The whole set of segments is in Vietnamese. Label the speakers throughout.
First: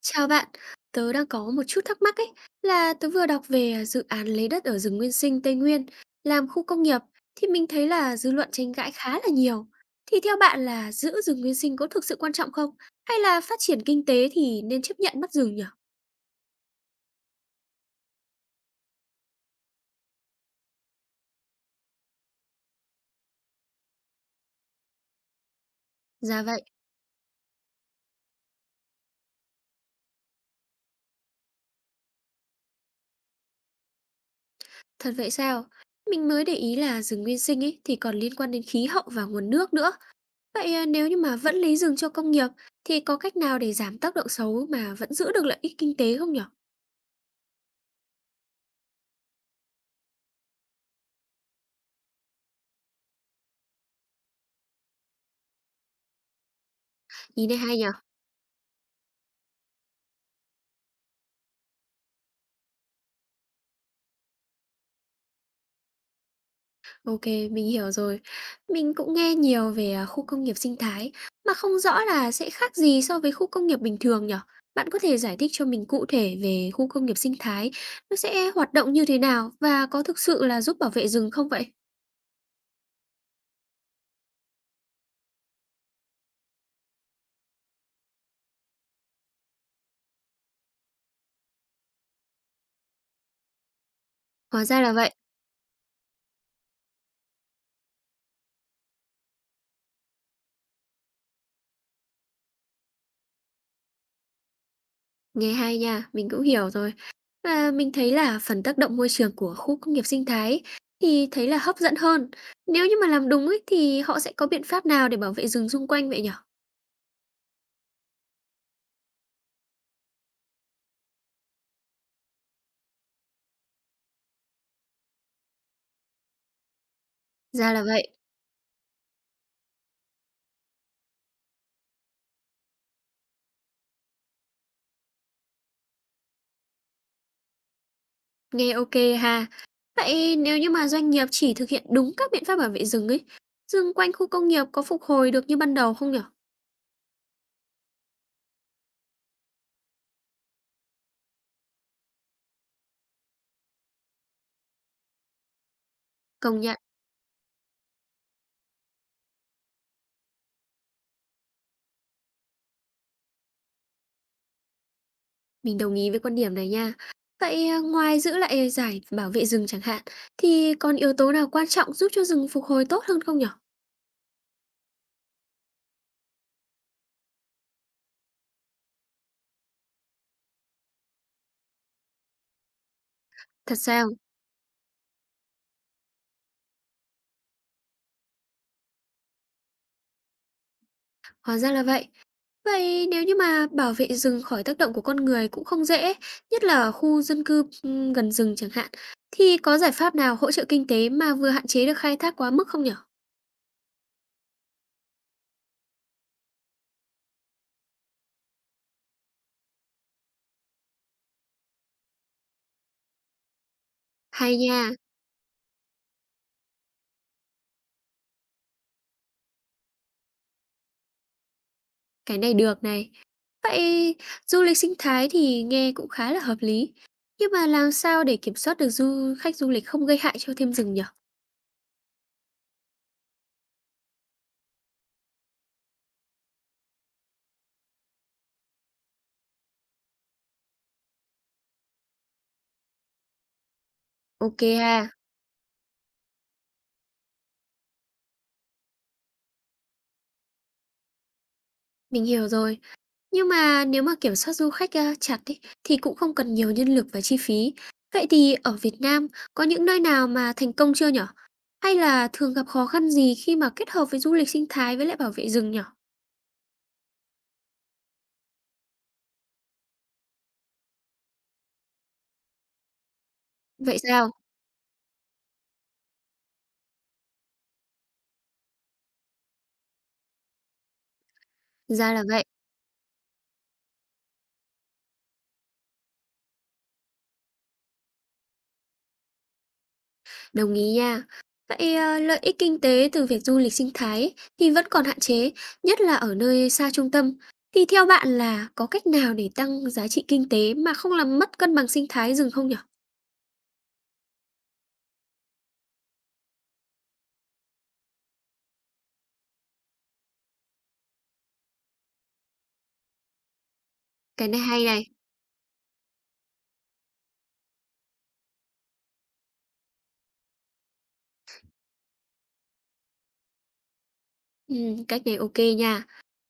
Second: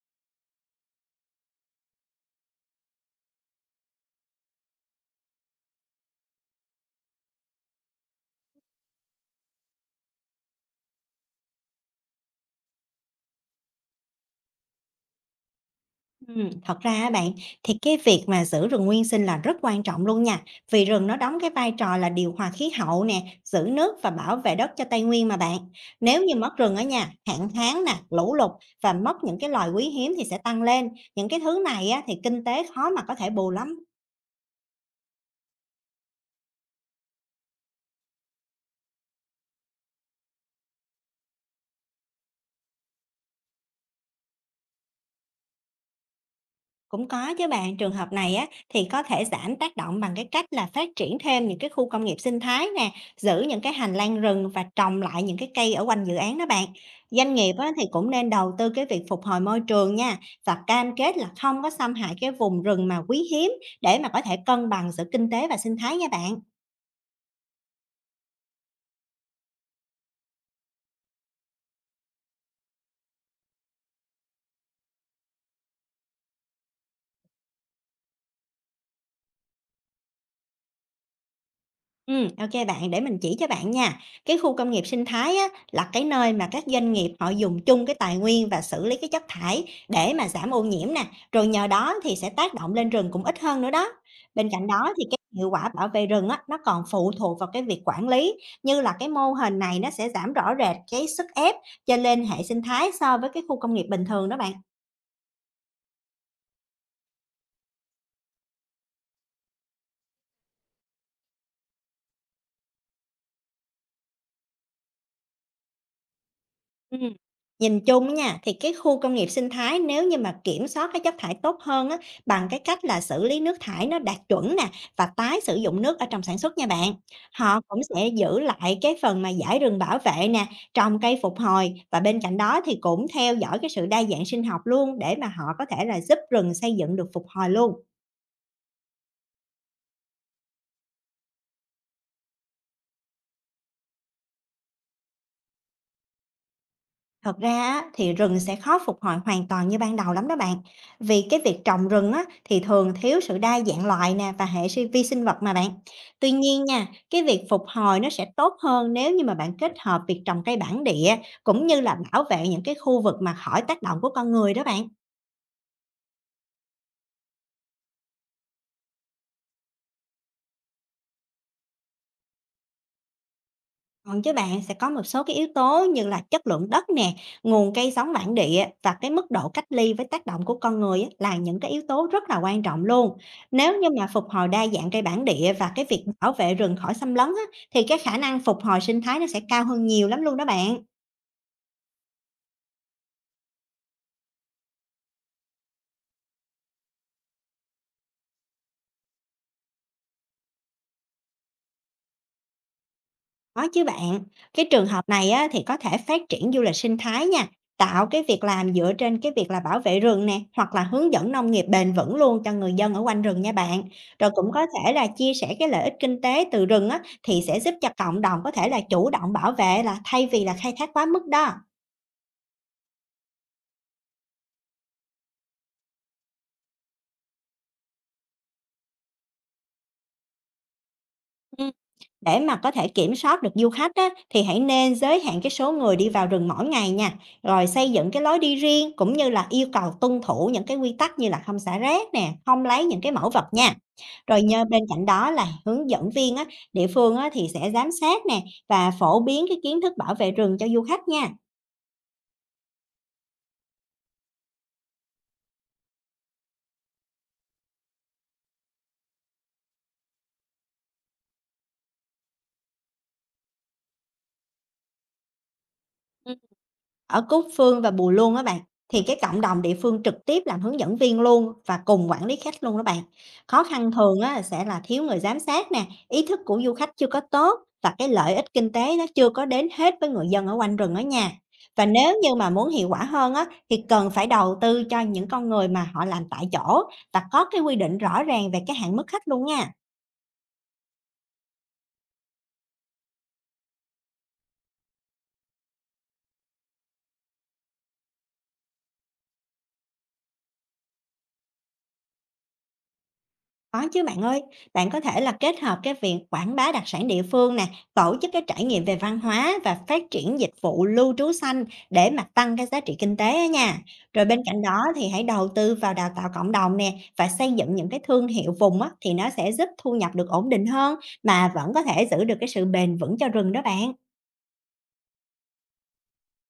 Speaker 1: Chào bạn, tớ đang có một chút thắc mắc ấy là tớ vừa đọc về dự án lấy đất ở rừng nguyên sinh Tây Nguyên làm khu công nghiệp thì mình thấy là dư luận tranh cãi khá là nhiều. Thì theo bạn là giữ rừng nguyên sinh có thực sự quan trọng không? Hay là phát triển kinh tế thì nên chấp nhận mất rừng nhỉ?
Speaker 2: Thật ra á bạn, thì cái việc mà giữ rừng nguyên sinh là rất quan trọng luôn nha, vì rừng nó đóng cái vai trò là điều hòa khí hậu nè, giữ nước và bảo vệ đất cho Tây Nguyên mà bạn. Nếu như
Speaker 1: Dạ
Speaker 2: mất
Speaker 1: vậy,
Speaker 2: rừng ở nhà, hạn hán nè, lũ lụt và mất những cái loài quý hiếm thì sẽ tăng lên. Những cái thứ này á, thì kinh tế khó mà có thể bù lắm.
Speaker 1: thật vậy sao? Mình mới để ý là rừng nguyên sinh ấy thì còn liên quan đến khí hậu và nguồn nước nữa. Vậy à, nếu như mà vẫn lấy rừng cho công nghiệp thì có cách nào để giảm tác động xấu mà vẫn giữ được lợi ích kinh tế không nhỉ?
Speaker 2: Cũng có chứ bạn, trường hợp này á thì có thể giảm tác động bằng cái cách là phát triển thêm những cái khu công nghiệp sinh thái nè, giữ những cái hành lang rừng và trồng lại những cái cây ở quanh dự án đó bạn. Doanh
Speaker 1: Nhìn
Speaker 2: nghiệp
Speaker 1: này
Speaker 2: á,
Speaker 1: hay
Speaker 2: thì
Speaker 1: nhỉ?
Speaker 2: cũng nên đầu tư cái việc phục hồi môi trường nha và cam kết là không có xâm hại cái vùng rừng mà quý hiếm để mà có thể cân bằng giữa kinh tế và sinh thái nha bạn.
Speaker 1: OK, mình hiểu rồi. Mình cũng nghe nhiều về, khu công nghiệp sinh thái, mà không rõ là sẽ khác gì so với khu công nghiệp bình thường nhở? Bạn có thể giải thích cho mình cụ thể về khu công nghiệp sinh thái, nó sẽ hoạt động như thế nào và có thực sự là giúp bảo vệ rừng không vậy?
Speaker 2: Ok bạn, để mình chỉ cho bạn nha. Cái khu công nghiệp sinh thái á, là cái nơi mà các doanh nghiệp họ dùng chung cái tài nguyên và xử lý cái chất thải để mà giảm ô nhiễm nè, rồi nhờ đó thì sẽ tác động lên rừng cũng ít hơn nữa đó. Bên
Speaker 1: Hóa
Speaker 2: cạnh
Speaker 1: ra là
Speaker 2: đó thì
Speaker 1: vậy,
Speaker 2: cái hiệu quả bảo vệ rừng á, nó còn phụ thuộc vào cái việc quản lý, như là cái mô hình này nó sẽ giảm rõ rệt cái sức ép trên lên hệ sinh thái so với cái khu công nghiệp bình thường đó bạn.
Speaker 1: nghe hay nha, mình cũng hiểu rồi. Và mình thấy là phần tác động môi trường của khu công nghiệp sinh thái ấy, thì thấy là hấp dẫn hơn. Nếu như mà làm đúng ấy thì họ sẽ có biện pháp nào để bảo vệ rừng xung quanh vậy nhở?
Speaker 2: Ừm, Nhìn chung á nha, thì cái khu công nghiệp sinh thái nếu như mà kiểm soát cái chất thải tốt hơn á, bằng cái cách là xử lý nước thải nó đạt chuẩn nè và tái sử dụng nước ở trong sản xuất nha bạn. Họ
Speaker 1: Ra
Speaker 2: cũng
Speaker 1: là
Speaker 2: sẽ
Speaker 1: vậy.
Speaker 2: giữ lại cái phần mà giải rừng bảo vệ nè, trồng cây phục hồi và bên cạnh đó thì cũng theo dõi cái sự đa dạng sinh học luôn để mà họ có thể là giúp rừng xây dựng được phục hồi luôn.
Speaker 1: Nghe ok ha. Vậy nếu như mà doanh nghiệp chỉ thực hiện đúng các biện pháp bảo vệ rừng ấy, rừng quanh khu công nghiệp có phục hồi được như ban đầu không nhở?
Speaker 2: Thật ra á, thì rừng sẽ khó phục hồi hoàn toàn như ban đầu lắm đó bạn. Vì cái việc trồng rừng á, thì thường thiếu sự đa dạng loại nè và hệ vi sinh vật mà bạn. Tuy
Speaker 1: Công
Speaker 2: nhiên
Speaker 1: nhận,
Speaker 2: nha, cái việc phục hồi nó sẽ tốt hơn nếu như mà bạn kết hợp việc trồng cây bản địa cũng như là bảo vệ những cái khu vực mà khỏi tác động của con người đó bạn.
Speaker 1: mình đồng ý với quan điểm này nha. Vậy, ngoài giữ lại giải bảo vệ rừng chẳng hạn, thì còn yếu tố nào quan trọng giúp cho rừng phục hồi tốt hơn không nhở?
Speaker 2: Còn chứ bạn, sẽ có một số cái yếu tố như là chất lượng đất nè, nguồn cây giống bản địa và cái mức độ cách ly với tác động của con người á, là những cái yếu tố rất là quan trọng luôn.
Speaker 1: Thật
Speaker 2: Nếu như mà
Speaker 1: sao?
Speaker 2: phục hồi đa dạng cây bản địa và cái việc bảo vệ rừng khỏi xâm lấn á, thì cái khả năng phục hồi sinh thái nó sẽ cao hơn nhiều lắm luôn đó bạn.
Speaker 1: Hóa ra là vậy. Vậy nếu như mà bảo vệ rừng khỏi tác động của con người cũng không dễ, nhất là ở khu dân cư gần rừng chẳng hạn, thì có giải pháp nào hỗ trợ kinh tế mà vừa hạn chế được khai thác quá mức không nhở?
Speaker 2: Có chứ bạn, cái trường hợp này á, thì có thể phát triển du lịch sinh thái nha, tạo cái việc làm dựa trên cái việc là bảo vệ rừng nè, hoặc là hướng dẫn nông nghiệp bền vững luôn cho người dân ở quanh rừng nha bạn. Rồi cũng
Speaker 1: Hay
Speaker 2: có thể
Speaker 1: nha.
Speaker 2: là chia sẻ cái lợi ích kinh tế từ rừng á, thì sẽ giúp cho cộng đồng có thể là chủ động bảo vệ là thay vì là khai thác quá mức đó.
Speaker 1: Cái này được này. Vậy du lịch sinh thái thì nghe cũng khá là hợp lý. Nhưng mà làm sao để kiểm soát được du khách du lịch không gây hại cho thêm rừng nhở?
Speaker 2: Để mà có thể kiểm soát được du khách á, thì hãy nên giới hạn cái số người đi vào rừng mỗi ngày nha, rồi xây dựng cái lối đi riêng cũng như là yêu cầu tuân thủ những cái quy tắc như là không xả rác nè, không lấy những cái mẫu vật nha. Rồi
Speaker 1: Ok
Speaker 2: nhờ bên
Speaker 1: ha,
Speaker 2: cạnh đó là hướng dẫn viên á, địa phương á, thì sẽ giám sát nè và phổ biến cái kiến thức bảo vệ rừng cho du khách nha.
Speaker 1: mình hiểu rồi. Nhưng mà nếu mà kiểm soát du khách chặt ý, thì cũng không cần nhiều nhân lực và chi phí. Vậy thì ở Việt Nam có những nơi nào mà thành công chưa nhở? Hay là thường gặp khó khăn gì khi mà kết hợp với du lịch sinh thái với lại bảo vệ rừng nhở?
Speaker 2: Ở Cúc Phương và Bù Luông á bạn, thì cái cộng đồng địa phương trực tiếp làm hướng dẫn viên luôn và cùng quản lý khách luôn đó bạn. Khó khăn
Speaker 1: Vậy
Speaker 2: thường
Speaker 1: sao?
Speaker 2: á sẽ là thiếu người giám sát nè, ý thức của du khách chưa có tốt và cái lợi ích kinh tế nó chưa có đến hết với người dân ở quanh rừng ở nhà. Và
Speaker 1: Ra
Speaker 2: nếu
Speaker 1: là
Speaker 2: như
Speaker 1: vậy.
Speaker 2: mà muốn hiệu quả hơn á thì cần phải đầu tư cho những con người mà họ làm tại chỗ và có cái quy định rõ ràng về cái hạn mức khách luôn nha.
Speaker 1: Đồng ý nha. Vậy, lợi ích kinh tế từ việc du lịch sinh thái ấy thì vẫn còn hạn chế, nhất là ở nơi xa trung tâm. Thì theo bạn là có cách nào để tăng giá trị kinh tế mà không làm mất cân bằng sinh thái rừng không nhỉ?
Speaker 2: Có chứ bạn ơi, bạn có thể là kết hợp cái việc quảng bá đặc sản địa phương nè, tổ chức cái trải nghiệm về văn hóa và phát triển dịch vụ lưu trú xanh để mà tăng cái giá trị kinh tế á nha. Rồi bên
Speaker 1: Cái này
Speaker 2: cạnh đó
Speaker 1: hay này.
Speaker 2: thì hãy đầu tư vào đào tạo cộng đồng nè và xây dựng những cái thương hiệu vùng á thì nó sẽ giúp thu nhập được ổn định hơn mà vẫn có thể giữ được cái sự bền vững cho rừng đó bạn.
Speaker 1: Cách này ok nha.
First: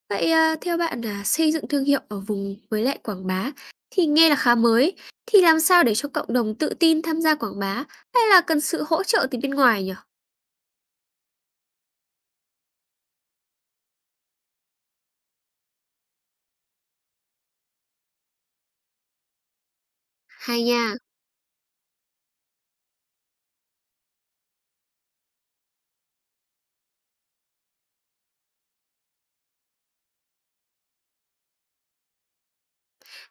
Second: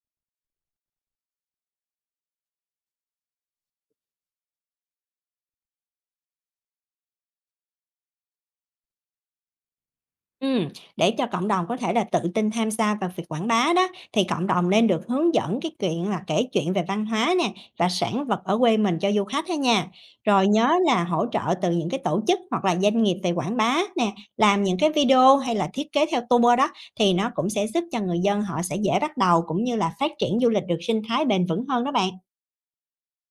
Speaker 1: Vậy, theo bạn là xây dựng thương hiệu ở vùng với lại quảng bá thì nghe là khá mới. Thì làm sao để cho cộng đồng tự tin tham gia quảng bá hay là cần sự hỗ trợ từ bên ngoài nhỉ?
Speaker 2: Ừm, để cho cộng đồng có thể là tự tin tham gia vào việc quảng bá đó thì cộng đồng nên được hướng dẫn cái chuyện là kể chuyện về văn hóa nè và sản vật ở quê mình cho du khách đó nha. Rồi
Speaker 1: Hay
Speaker 2: nhớ
Speaker 1: nha,
Speaker 2: là hỗ trợ từ những cái tổ chức hoặc là doanh nghiệp về quảng bá nè, làm những cái video hay là thiết kế theo tour đó thì nó cũng sẽ giúp cho người dân họ sẽ dễ bắt đầu cũng như là phát triển du lịch được sinh thái bền vững hơn đó bạn.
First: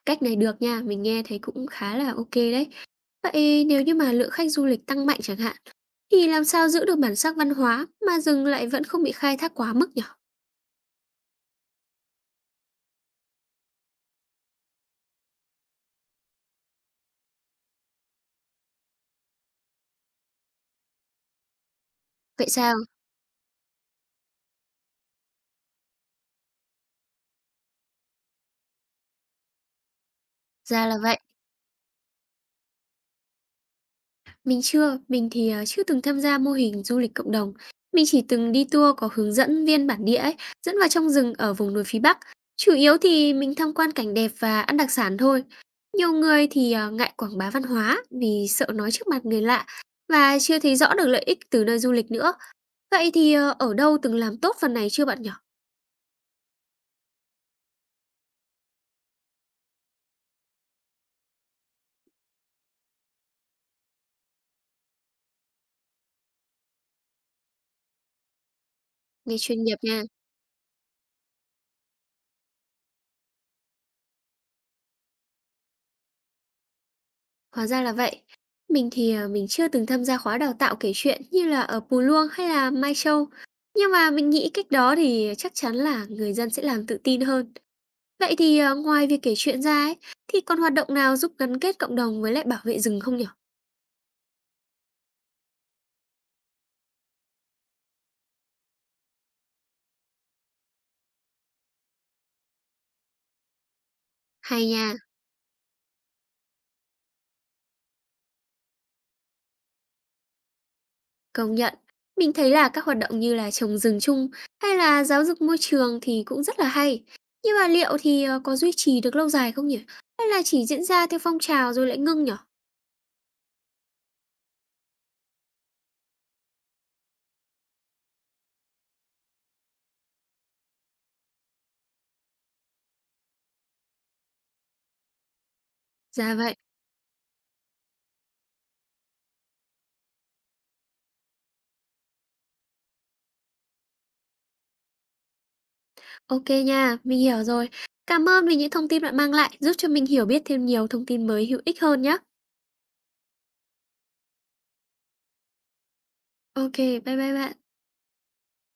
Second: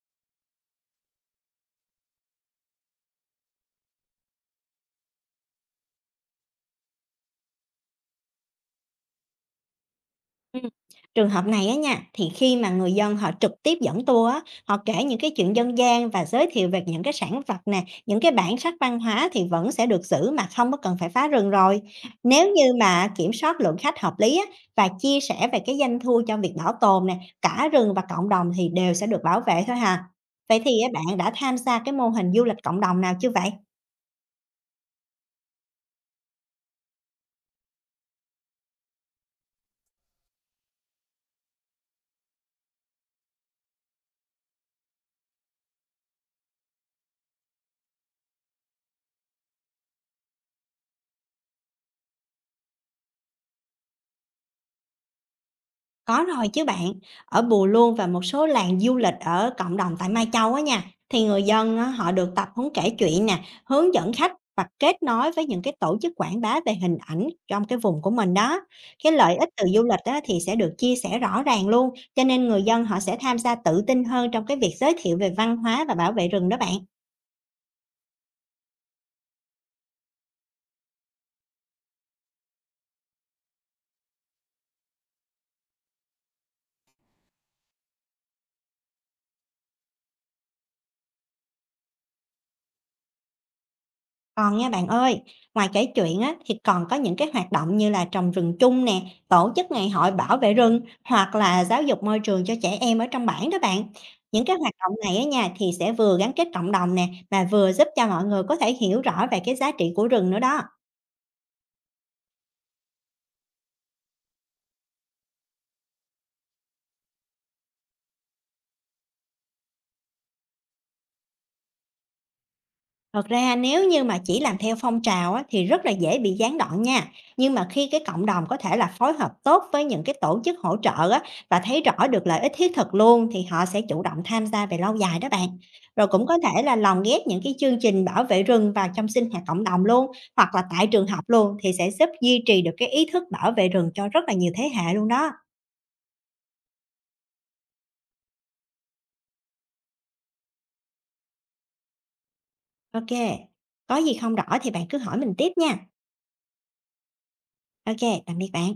Speaker 1: cách này được nha, mình nghe thấy cũng khá là ok đấy. Vậy nếu như mà lượng khách du lịch tăng mạnh chẳng hạn, thì làm sao giữ được bản sắc văn hóa mà rừng lại vẫn không bị khai thác quá mức nhỉ?
Speaker 2: Ừm, Trường hợp này á nha, thì khi mà người dân họ trực tiếp dẫn tour á, họ kể những cái chuyện dân gian và giới thiệu về những cái sản vật nè, những cái bản sắc văn hóa thì vẫn sẽ được giữ mà không có cần phải phá rừng rồi. Nếu
Speaker 1: Vậy
Speaker 2: như
Speaker 1: sao?
Speaker 2: mà kiểm soát lượng khách hợp lý á, và chia sẻ về cái doanh thu cho việc bảo tồn nè, cả rừng và cộng đồng thì đều sẽ được bảo vệ thôi hà. Vậy thì
Speaker 1: Ra
Speaker 2: á,
Speaker 1: là
Speaker 2: bạn
Speaker 1: vậy.
Speaker 2: đã tham gia cái mô hình du lịch cộng đồng nào chưa vậy?
Speaker 1: Mình chưa từng tham gia mô hình du lịch cộng đồng. Mình chỉ từng đi tour có hướng dẫn viên bản địa ấy, dẫn vào trong rừng ở vùng núi phía Bắc. Chủ yếu thì mình tham quan cảnh đẹp và ăn đặc sản thôi. Nhiều người thì ngại quảng bá văn hóa vì sợ nói trước mặt người lạ và chưa thấy rõ được lợi ích từ nơi du lịch nữa. Vậy thì ở đâu từng làm tốt phần này chưa bạn nhỉ?
Speaker 2: Có rồi chứ bạn, ở Bù Luông và một số làng du lịch ở cộng đồng tại Mai Châu á nha, thì người dân á, họ được tập huấn kể chuyện nè, hướng dẫn khách và kết nối với những cái tổ chức quảng bá về hình ảnh trong cái vùng của mình đó. Cái lợi
Speaker 1: Nghe
Speaker 2: ích
Speaker 1: chuyên
Speaker 2: từ
Speaker 1: nghiệp
Speaker 2: du lịch
Speaker 1: nha,
Speaker 2: á, thì sẽ được chia sẻ rõ ràng luôn, cho nên người dân họ sẽ tham gia tự tin hơn trong cái việc giới thiệu về văn hóa và bảo vệ rừng đó bạn.
Speaker 1: hóa ra là vậy. Mình thì mình chưa từng tham gia khóa đào tạo kể chuyện như là ở Pù Luông hay là Mai Châu. Nhưng mà mình nghĩ cách đó thì chắc chắn là người dân sẽ làm tự tin hơn. Vậy thì ngoài việc kể chuyện ra ấy, thì còn hoạt động nào giúp gắn kết cộng đồng với lại bảo vệ rừng không nhỉ?
Speaker 2: Còn nha bạn ơi, ngoài kể chuyện á, thì còn có những cái hoạt động như là trồng rừng chung nè, tổ chức ngày hội bảo vệ rừng hoặc là giáo dục môi trường cho trẻ em ở trong bản đó bạn. Những cái
Speaker 1: Hay
Speaker 2: hoạt
Speaker 1: nha,
Speaker 2: động này á nha thì sẽ vừa gắn kết cộng đồng nè mà vừa giúp cho mọi người có thể hiểu rõ về cái giá trị của rừng nữa đó.
Speaker 1: công nhận. Mình thấy là các hoạt động như là trồng rừng chung hay là giáo dục môi trường thì cũng rất là hay. Nhưng mà liệu thì có duy trì được lâu dài không nhỉ? Hay là chỉ diễn ra theo phong trào rồi lại ngưng nhỉ?
Speaker 2: Thật ra nếu như mà chỉ làm theo phong trào á, thì rất là dễ bị gián đoạn nha. Nhưng mà khi cái cộng đồng có thể là phối hợp tốt với những cái tổ chức hỗ trợ á, và thấy rõ được lợi ích thiết thực luôn thì họ sẽ chủ động tham gia về lâu dài đó bạn. Rồi cũng
Speaker 1: Ra
Speaker 2: có
Speaker 1: vậy.
Speaker 2: thể là lồng ghép những cái chương trình bảo vệ rừng vào trong sinh hoạt cộng đồng luôn hoặc là tại trường học luôn thì sẽ giúp duy trì được cái ý thức bảo vệ rừng cho rất là nhiều thế hệ luôn đó.
Speaker 1: OK nha, mình hiểu rồi. Cảm ơn vì những thông tin bạn mang lại, giúp cho mình hiểu biết thêm nhiều thông tin mới hữu ích hơn nhé.
Speaker 2: Ok. Có gì không rõ thì bạn cứ hỏi mình tiếp nha.
Speaker 1: OK, bye bye bạn.
Speaker 2: Ok, tạm biệt bạn.